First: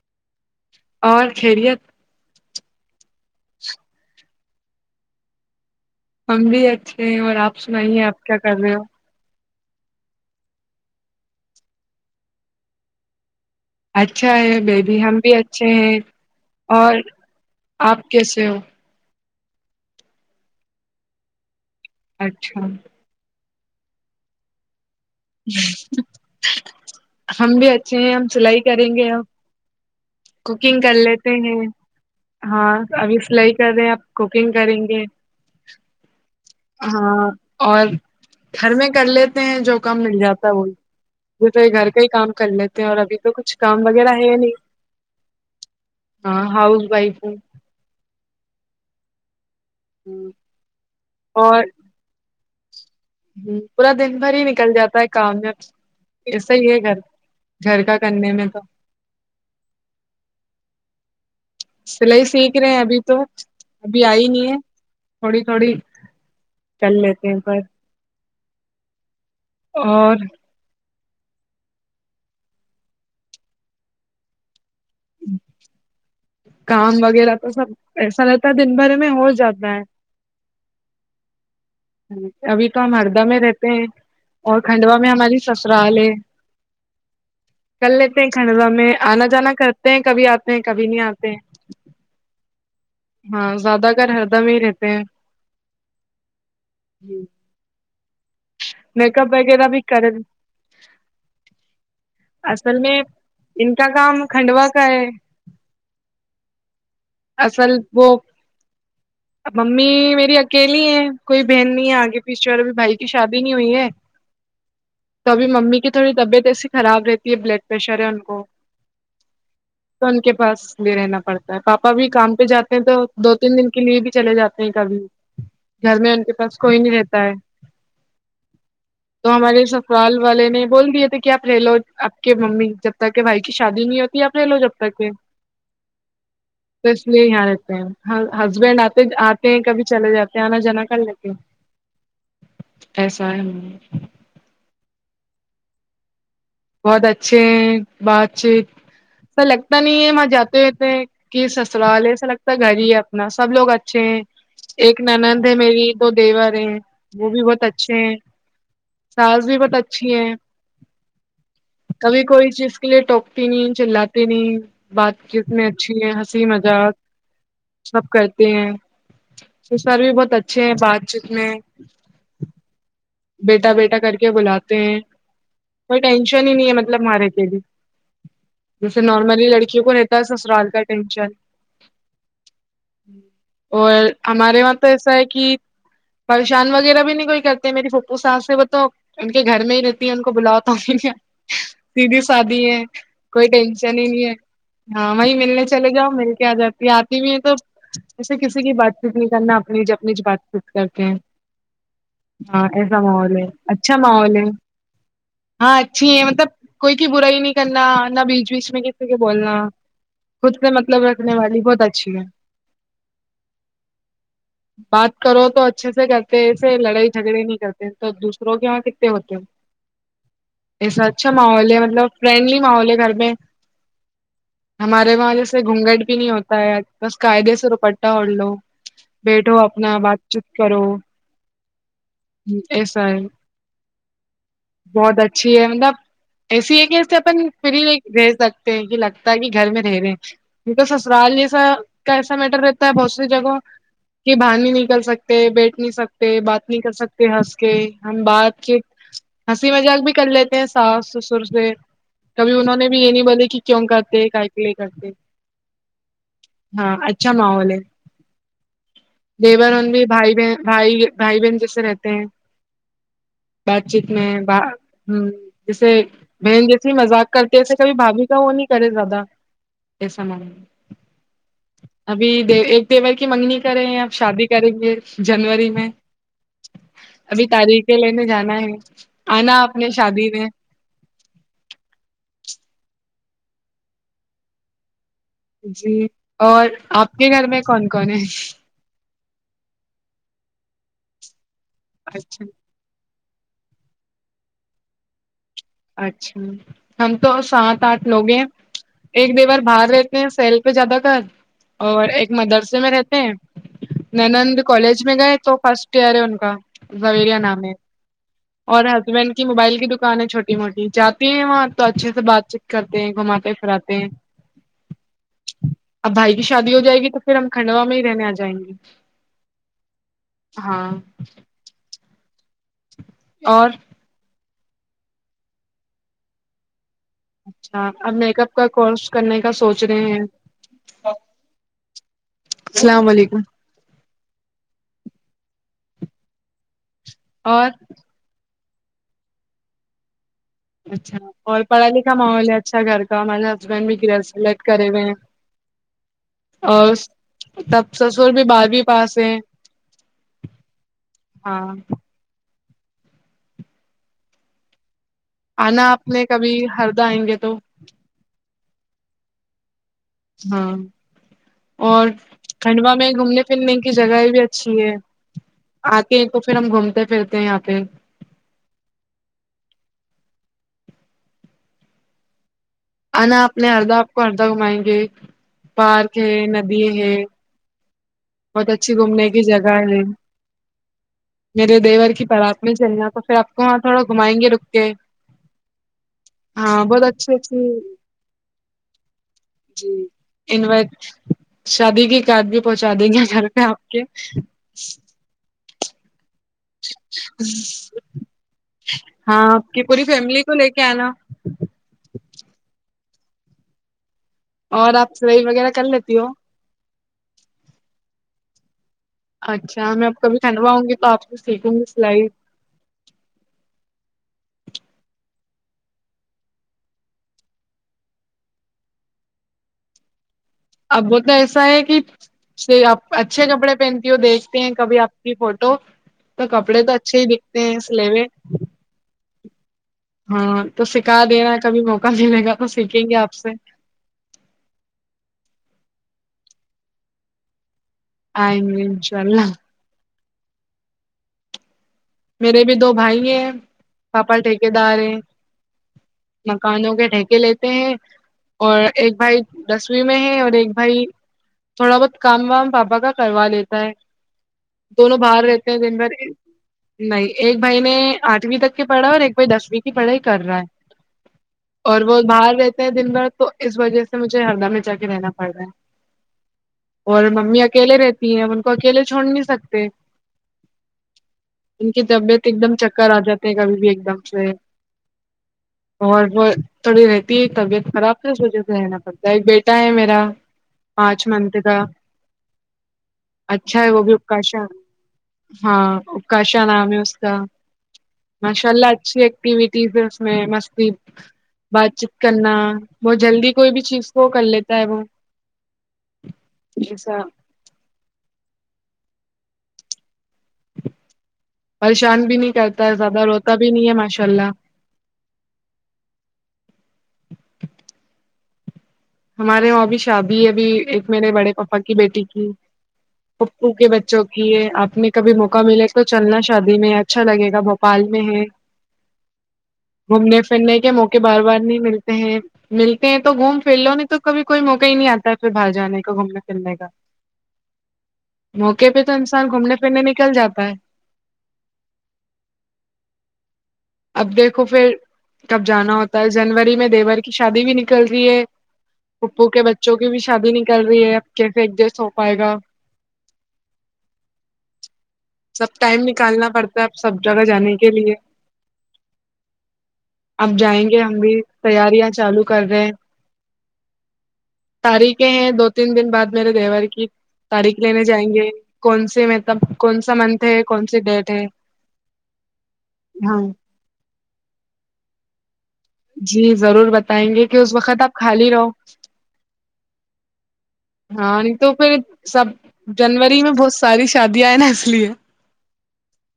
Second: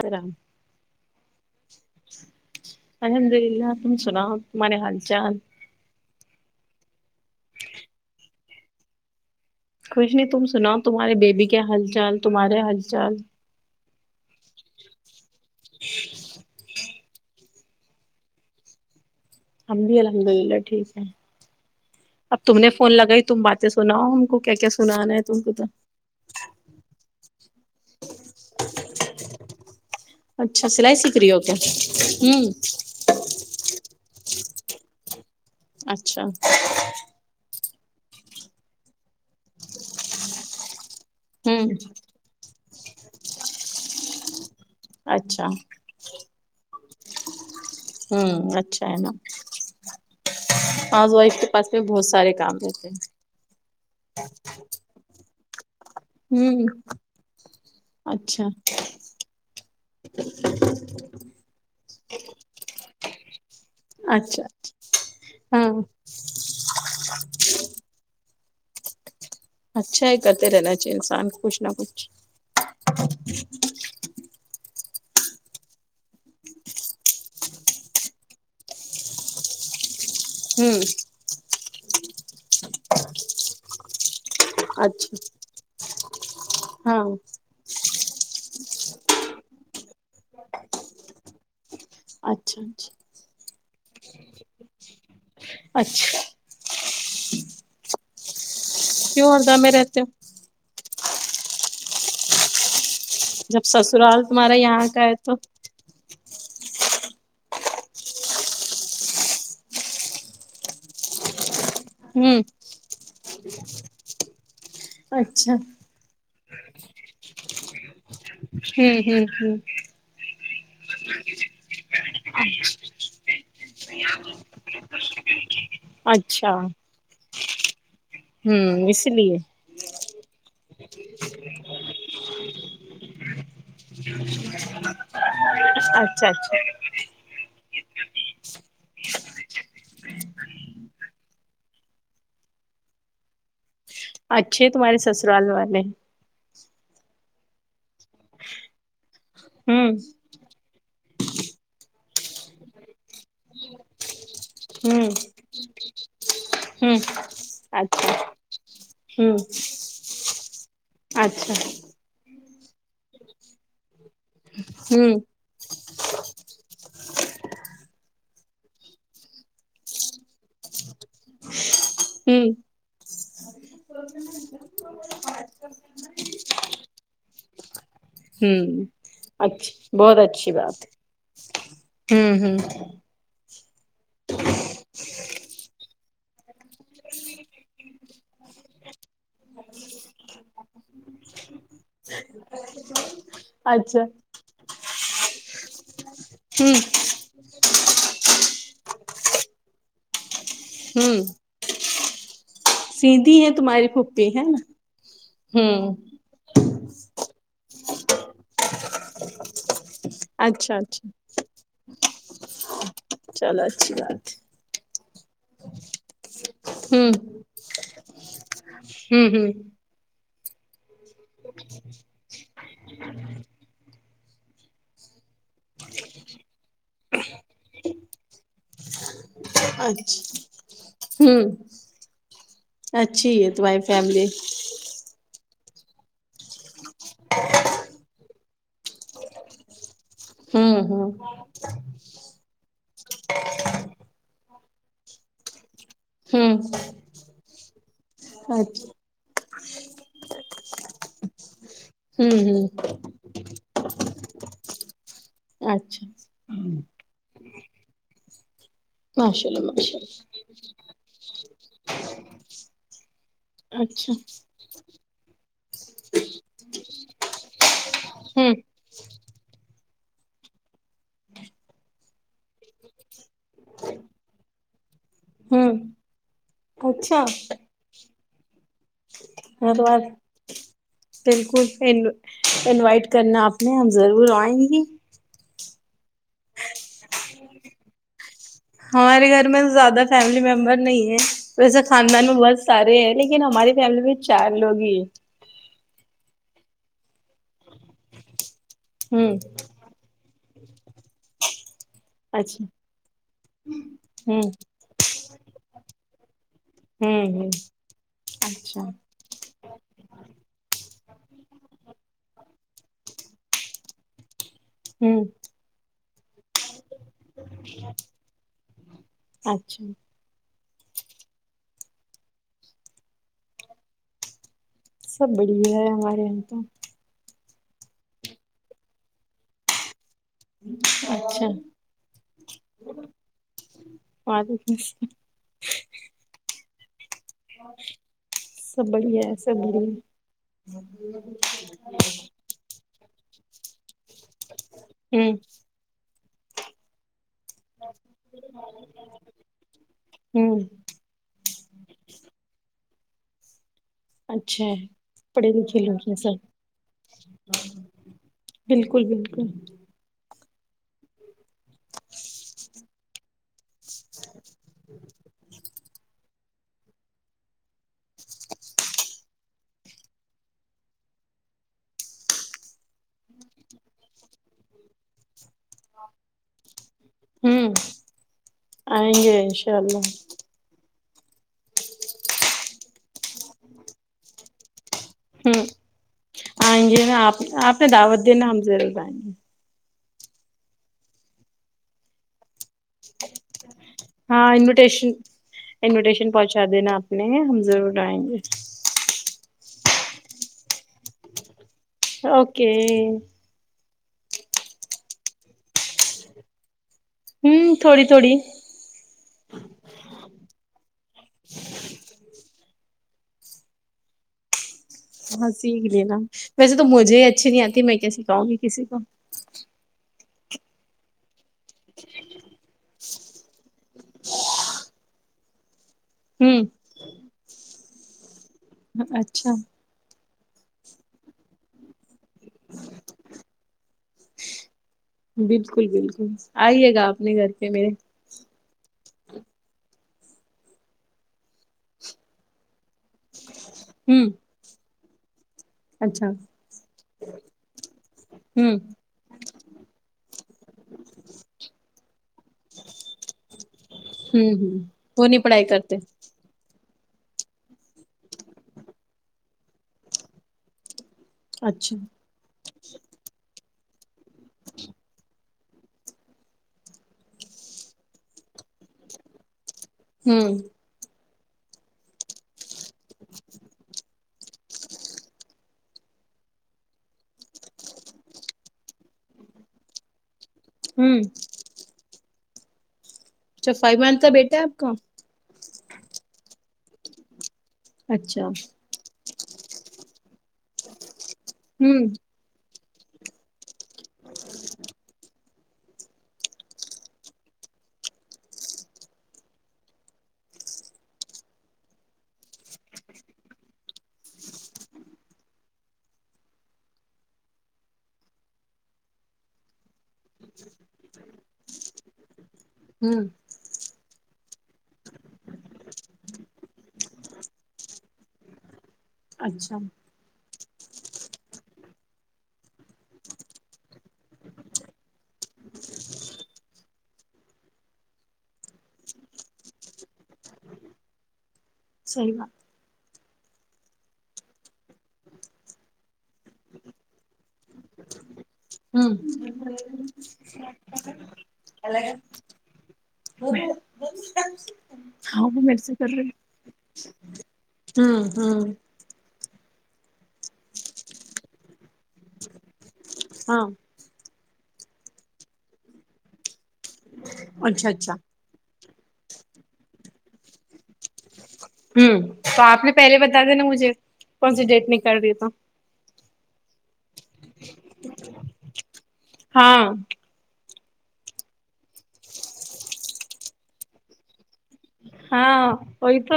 السلام اور خیریت الحمد للہ تم سناؤ تمہارے حال چال ہم بھی اچھے ہیں اور آپ سنائیے آپ کیا کر رہے ہو کچھ نہیں تم سناؤ تمہارے بیبی کے حال چال تمہارے حال چال اچھا ہے بیبی ہم بھی اچھے ہیں اور آپ کیسے ہو ہم بھی الحمد للہ ٹھیک ہے اب تم اچھا نے فون لگائی تم بات سناؤ ہم کو کیا کیا سنانا ہے تم کو تو ہم بھی اچھے ہیں ہم سلائی کریں گے اب اچھا کوکنگ کر سلائی سیکھ لیتے رہی ہو کیا ہیں ہوں ہاں ابھی سلائی کر رہے ہیں آب کوکنگ کریں گے اچھا ہاں اور گھر میں کر لیتے ہیں جو کام مل جاتا ہے وہ وہ تو ہوں یہ گھر کا ہی کام کر لیتے ہیں اور ابھی تو کچھ کام وغیرہ ہے نہیں اچھا ہاں ہاؤز وائف ہوں ہوں اچھا ہے نا ہاؤس وائف کے پاس میں بہت سارے کام رہتے ہیں ہمم پورا دن بھر ہی نکل جاتا ہے کام میں ایسا ہوں ہی ہے گھر گھر کا کرنے اچھا میں تو سلائی سیکھ رہے ہیں ابھی تو ابھی آئی اچھا نہیں ہے تھوڑی ہاں تھوڑی کر لیتے ہیں پر اچھا اور ہے کرتے رہنا چاہیے انسان کچھ نہ کچھ کام وغیرہ تو سب ایسا رہتا دن بھر میں ہو جاتا ہے ہوں ابھی تو ہم ہردہ میں رہتے ہیں اور کھنڈوا میں اچھا ہماری سسرال ہے ہاں کر لیتے ہیں کھنڈوا میں آنا جانا کرتے ہیں کبھی آتے ہیں کبھی نہیں آتے ہیں اچھا اچھا ہاں زیادہ گر ہردہ میں ہی رہتے ہیں اچھ ہمم میک اپ کیوں ہردہ وغیرہ میں بھی رہتے کر ہو اصل میں جب ان کا کام سسرال تمہارا کھنڈوا کا یہاں ہے تو اصل وہ ممی میری اکیلی ہے کوئی بہن نہیں ہے آگے ہوں پچھے اور ابھی بھائی کی شادی نہیں ہوئی ہے تو ابھی اچھا ممی کی تھوڑی طبیعت ایسی خراب رہتی ہے بلڈ پریشر ہے ان کو ہوں ہوں ہوں تو ان کے پاس بھی رہنا پڑتا ہے پاپا بھی کام پہ جاتے ہیں تو دو تین دن کے لیے بھی چلے جاتے ہیں کبھی گھر میں ان کے اچھا پاس کوئی نہیں رہتا ہے ہوں اس تو لیے ہمارے سسرال والے نے بول دیے تھے کہ آپ رہ لو آپ کے ممی جب تک کہ بھائی کی شادی نہیں ہوتی اپ رہ لو جب تک کہ اچھا اچھا تو اس لیے یہاں رہتے ہیں ہسبینڈ آتے آتے ہیں کبھی چلے جاتے ہیں آنا جانا کرلیتی ہوں ایسا ہے اچھے ہے تمہارے سسرال والے بہت اچھے ہیں بات چیت ایسا لگتا ہوں نہیں ہے وہاں جاتے ہیں کہ سسرال ایسا لگتا ہے گھر ہی ہے اپنا سب لوگ اچھے ہیں ایک ہوں ننند ہے میری دو دیور ہیں ہوں وہ بھی بہت اچھے ہیں اچھا ہوں ساس بھی بہت اچھی ہے اچھا کبھی کوئی چیز کے لیے ٹوکتی نہیں چلاتی نہیں بات ہوں بھی اچھی ہے ہنسی مذاق سب کرتے ہیں سسر بھی بہت اچھے ہیں بات چیت میں ہوں بیٹا بیٹا کر کے بلاتے ہیں کوئی ٹینشن ہی نہیں ہے مطلب ہمارے سے بھی ہوں جیسے نارملی لڑکیوں کو اچھا رہتا بہت ہے اچھی سسرال کا بات ٹینشن ہے ہوں ہوں اور ہمارے وہاں تو ایسا ہے کہ پریشان وغیرہ بھی نہیں کوئی کرتے میرے کو وہ ساس ہے وہ تو ان کے گھر میں ہی رہتی ہیں ان کو بلاو تو بھی ہہیں اتی سیدھی سادھی ہے کوئی ٹینشن اچھا ہی نہیں ہے ہاں وہیں ملنے چلے جاؤ مل کے آ ہوں جاتی ہے اس لیےتو کسی کسی کی بات چیت نہیں کرنا اپنی ج اپنی بات چیت کرکے ہوں ہاں ایسا ماحول سیدھی ہے تمہاری اچھا پھوپھی ماحول ہے نا ہاں ہوں اچھی ہے مطلب کوئی کی برائی نہیں کرنا نہ بیچ بیچ میں کسی کے بولنا خود سے اچھا مطلب اچھا رکھنے والی بہت اچھی ہے چلو اچھی بات ہے بات کرو تو اچھے سے کرتے ہیں اسے ہے لڑائی ہوں جھگڑے نہیں کرتے تو دوسروں کہ یہاں کتتے ہوں ہوتے ہوں اچھا ماحول ہے مطلب فرینڈلی ماحول ہے گھر میں ہمارے وہاں جیسے گھونگھٹ بھی نہیں ہوتا ہے بس قاعدے سے دوپٹا اوڑھ لو بیٹھو اپنا بات اچھا چیت کرو ہوں ہوں ایسا ہے اچھی تمہاری فیملی بہت اچھی ہے مطلب ایسی ہے کہے اپن فری رہ سکتے ہیں کہ لگتا ہے کہ گھر میں رہ رہے ہیں ہوں انکا ہوں سسرال کیسا میٹر کرتے بہت سی جگہوں کہ باہر نہیں نکل سکتے بیٹھ نہیں سکتے پہ ہوں بات نہیں کر سکتے ہسکے ہم بات کے اچھا ہنسی مذاق بھی کر لیتے ہیں ساس سسر سے ہوں کبھی ہوں انہوں نے بھی یہ نہیں بولے کہ کیو کرتے کئی کیلئے کرتے اچھا ہاں اچھا ماحول ہے ماشاء اللہ دیوار ماشاء ہوندے بھائی بہ بھائی بھائی بہن جیسے رہتے ہیں اللہ بات چیت اچھا میں ھممم جیسے بہن جیسے مذاق کرتے ایسے کبھی وہ کہ ہوں نہیں کرے زیادہ ایسا ماحول ابھی ایک دیور کی منگنی کرے ہیں شادی کریں گے جنوری ہوں میں اچھا ابھی تاریخ کے لینا جانا ہے آنا آپ نے شادی میں [unintelligible] بالکل ان انوائٹ کرنا آپ نے ہم ضرور آئیں گی جی اور آپ کے گھر میں کون کون ہے ہمارے گھر میں زیادہ فیملی ممبر نہیں ہے تو ایسے خاندان میں اچھا بس سارے ہیں لیکن ہماری فیملی میں چار لوگ ہی ہیں اچھا ہم تو سات آٹھ لوگ ہیں ایک ہوں دیوار باہر پھر سیل پہ زیادہ کر اور ایک اچھا مدرسے میں رہتے ہیں ہوں نند کالج میں گئے تو فرسٹ کیئر ہیں ان کا جوریہ ہوں ہوں نام ہے اچھا اور ہسبنڈ کی موبائل کی دکان ہے چھوٹی چھوٹی موٹی جاتے ہیں وہاں تو اچھے سے بات چیت کرتے ہیں گھماتے پھراتے ہیں ھممم اب بھائی کی شادی ہو جائے گی تو پھر ہم کھنڈوا میں ہی رہنے آ جائیں گے اچھا ہاں اور سب بڑھیا ہے ہمارے یہاں تو اچھا اب میک اپ کا کورس کرنے کا سوچ رہے ہیں اچھا السلام علیکم وعلیکم [unintelligible] اور سب بڑھیا ہے سب بڑھیا اچھا اور پڑھا لکھا ماحول ہے اچھا گھر کا ہمارے ہسبنڈ بھی گریجویٹ کرے ہوئے ہیں ہوں اور تب سسر بھی بارہویں پاس ہیں ہوں ہاں اچھا پڑھے لکھے آنا لوگ آپ ہیں نے سب کبھی ہردا آئیں گے تو بالکل بالکل ہاں اور کھنڈوا میں گھومنے پھرنے کی جگہ بھی اچھی ہیں اتے ہے تو پھر ہم گھومتے پھرتے ہیں یہاں پہ آنا اپنے ہردہ آپ کو ہردہ گھمائیں گے پارک ہے ندی ہے ہوں بہت اچھی آئیں گھومنے گے کی جگہ انشاء ہے اللہ میرے دیور کی برات میں چلنا تو پھر آپ کو وہاں تھوڑا گھمائیں گے رک کے ھممم ہاں آئیں گے بہت نہ اچھی آپ اچھی آپ نے دعوت دینا ہم ضرور آینگے جی انوائٹ شادی کے کارڈ بھی پہنچا دیں گے گھر پہ آپ کے ہاں انویٹیشن انویٹیشن پہنچا دینا اپنے ہم ضرور آئیں گے ہاں آپ کی پوری فیملی کو لے کے آنا اوکے اور آپ سلائی وغیرہ کر لیتی ہو ھممم تھوڑی تھوڑی اچھا میں اب کبھی کھنڈا آؤں گی تو آپ سے سیکھوں گی سلائی ہاں سیکھ لینا ویسے تو مجھے ہی اچھی نہیں آتی میں کیا سکھاؤں گی کسی کو اب وہ تو ایسا ہے کہ آپ اچھے کپڑے پہنتی ہو دیکھتے ہیں کبھی آپ کی فوٹو تو ہوں کپڑے تو اچھے ہی دکھتے ہیں سلیوے اچھا ہاں تو سکھا دینا ہے کبھی موقع دینے کا تو سیکھیں گے آپ سے بالکل بالکل آئیے گا اپنے گھر کے میرے آئینگے انشاء اللہ میرے بھی دو بھائی ہیں ہوں پاپا ٹھیکیدار ہیں اچھا مکانوں کے ٹھیکے لیتے ہیں ہوں اور ایک بھائی دسویں میں ہے اور ایک بھائی تھوڑا بہت کام وام پاپا کا کروا لیتا ہے ہوں ہوں دونوں وہ نہیں باہر پڑھائی رہتے ہیں کرتے دن بھر نہیں ایک بھائی نے آٹھویں تک کی پڑھا ہے اور ایک بھائی دسویں کی پڑھائی کر رہا ہے اچھا اور وہ باہر رہتے ہیں دن بھر تو اس وجہ سے مجھے ہردہ میں جا کے رہنا پڑ رہا ہے اور ممی اکیلے رہتی ہیں ان کو اکیلے چھوڑ نہیں سکتے ہوں ان کی طبیعت ایک دم چکر آ جاتے ہیں کبھی بھی ایک دم سے اور وہ تھوڑی رہتی ہے طبیعت خراب تھا اس وجہ سے رہنا پڑتا ہے ایک بیٹا ہے میرا ہوں پانچ منتھ کا اچھا ہے فائیو وہ بھی منتھ کا بیٹا ہے اپکشا آپ کا ہاں اپکشا نام ہے اس کا اچھا ماشاء اللہ اچھی ایک ٹیوٹیز اس میں مستی بات ہوں چیت کرنا بہت جلدی کوئی بھی چیز کو کر لیتا ہے وہ ایسا پریشان بھی نہیں کرتا ہے زیادہ روتا بھی نہیں ہے ماشاء اللہ ہمارے وہاں بھی شادی ہے ابھی ایک میرے بڑے پاپا کی بیٹی کی ہوں پھوپھو کے بچوں کی ہے آپ نے کبھی موقع ملے تو چلنا شادی میں اچھا لگے گا بھوپال میں ہے اچھا گھومنے پھرنے کے موقع بار بار نہیں ملتے ہیں ملتے ہیں تو گھوم پھیلو نہیں تو کبھی کوئی موقع ہی نہیں آتا ہے پھر باہر جانے کا گھومنے پھرنے کا موقع پہ تو انسان گھومنے پھرنے نکل جاتا ہے صحیح بات اب دیکھو پھر کب جانا ہوتا ہے جنوری میں دیور کی شادی بھی نکل رہی ہے ہوں پھوپھو کے بچوں کی بھی شادی نکل رہی ہے اب کیسے ایڈجسٹ ہو پائے گا [unintelligible] ہاں وہ سب میرے سے ٹائم پہلے نکالنا پڑتا ہے اب سب جگہ جانے کے لیے ہاں ہاں اب جائیں گے ہم بھی تیاریاں چالو کر رہے ہیں ہاں تاریخیں ہیں دو تین دن بعد میرے دیور کی تاریخ اچھا لینے اچھا جائیں گے کون سی مطلب کون سا منتھ ہے کون سی ڈیٹ ہے ہوں تو آپ نے پہلے ہاں بتا دینا مجھے کون سی ڈیٹ نکل کر رہی ہے تو جی ضرور بتائیں گے کہ اس وقت آپ خالی رہو ہاں ہاں نہیں تو پھر سب جنوری میں بہت ساری شادیاں آئے نا لیے ہاں وہی تو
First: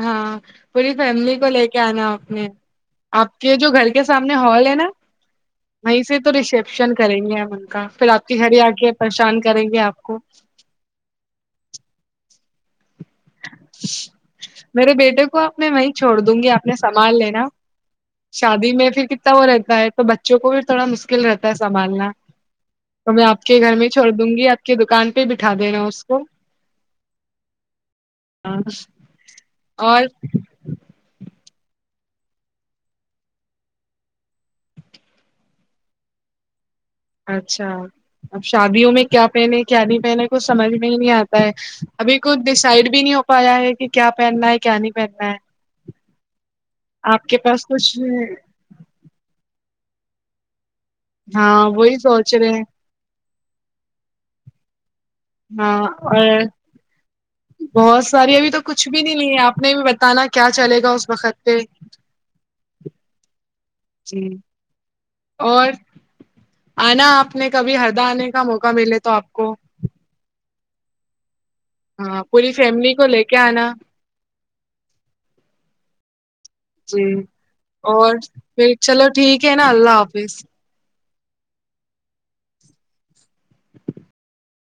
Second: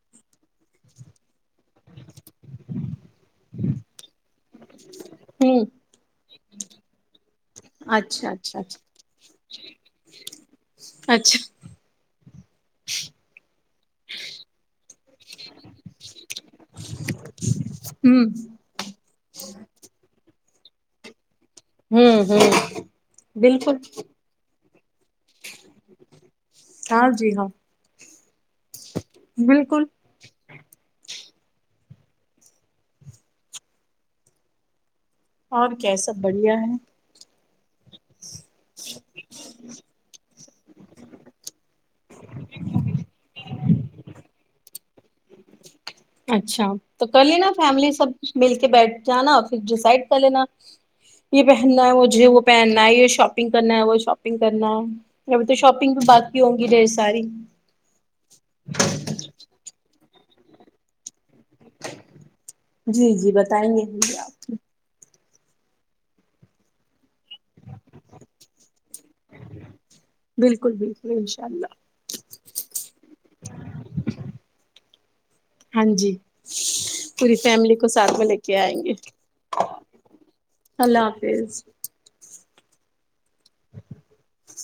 ہاں پوری فیملی کو لے کے آنا اپنے آپ کے جو گھر کے سامنے ہال ہے نا ہوں وہیں سے تو ریسپشن کریں گے ہم ان کا پھر آپ اچھا کی گھر اچھا آ اچھا کے پریشان کریں گے آپ کو اچھا میرے بیٹے کو آپ نے وہی چھوڑ دوں گی آپ نے سمبھال لینا ہوں شادی میں پھر ک تا وہ رہتا ہے تو بچوں کو بھی تھوڑا مشکل رہتا ہے سنبھالنا ہوں ہوں تو میں آپ کے گھر بالکل میں چھوڑ دوں گی آپ کی دکان پہ بٹھا دینا اس کو ہاں جی ہاں ہاں بالکل اور اور کیا سب بڑھیا ہے اچھا اب شادیوں میں کیا پہنے کیا نہیں پہنے کچھ سمجھ میں ہی نہیں آتا ہے ابھی کچھ ڈیسائڈ بھی نہیں ہو پایا ہے کہ کیا پہننا ہے کیا نہیں پہننا ہے اچھا تو آپ کر کے لینا پاس فیملی کچھ سب مل کے بیٹھ جانا پھر ڈسائڈ کر لینا یہ ہاں پہننا ہے وہی مجھے سوچ وہ رہے ہیں پہننا ہے یہ شاپنگ کرنا ہے وہ شاپنگ کرنا ہے ابھی تو ہاں شاپنگ بھی اور باقی ہوں گی ڈھیر ساری بہت ساری ابھی تو کچھ بھی نہیں نہیں آپ نے بھی بتانا کیا چلے گا اس وقت پہ جی جی بتائیں گے مجھے جی آپ اور آنا آپ نے کبھی ہردا آنے کا موقع ملے تو آپ کو بالکل بالکل انشاء اللہ ہاں پوری فیملی کو لے کے آنا ہاں جی جی پوری فیملی کو ساتھ اور میں لے کے پھر آئیں گے چلو ٹھیک ہے نا اللہ حافظ اللہ حافظ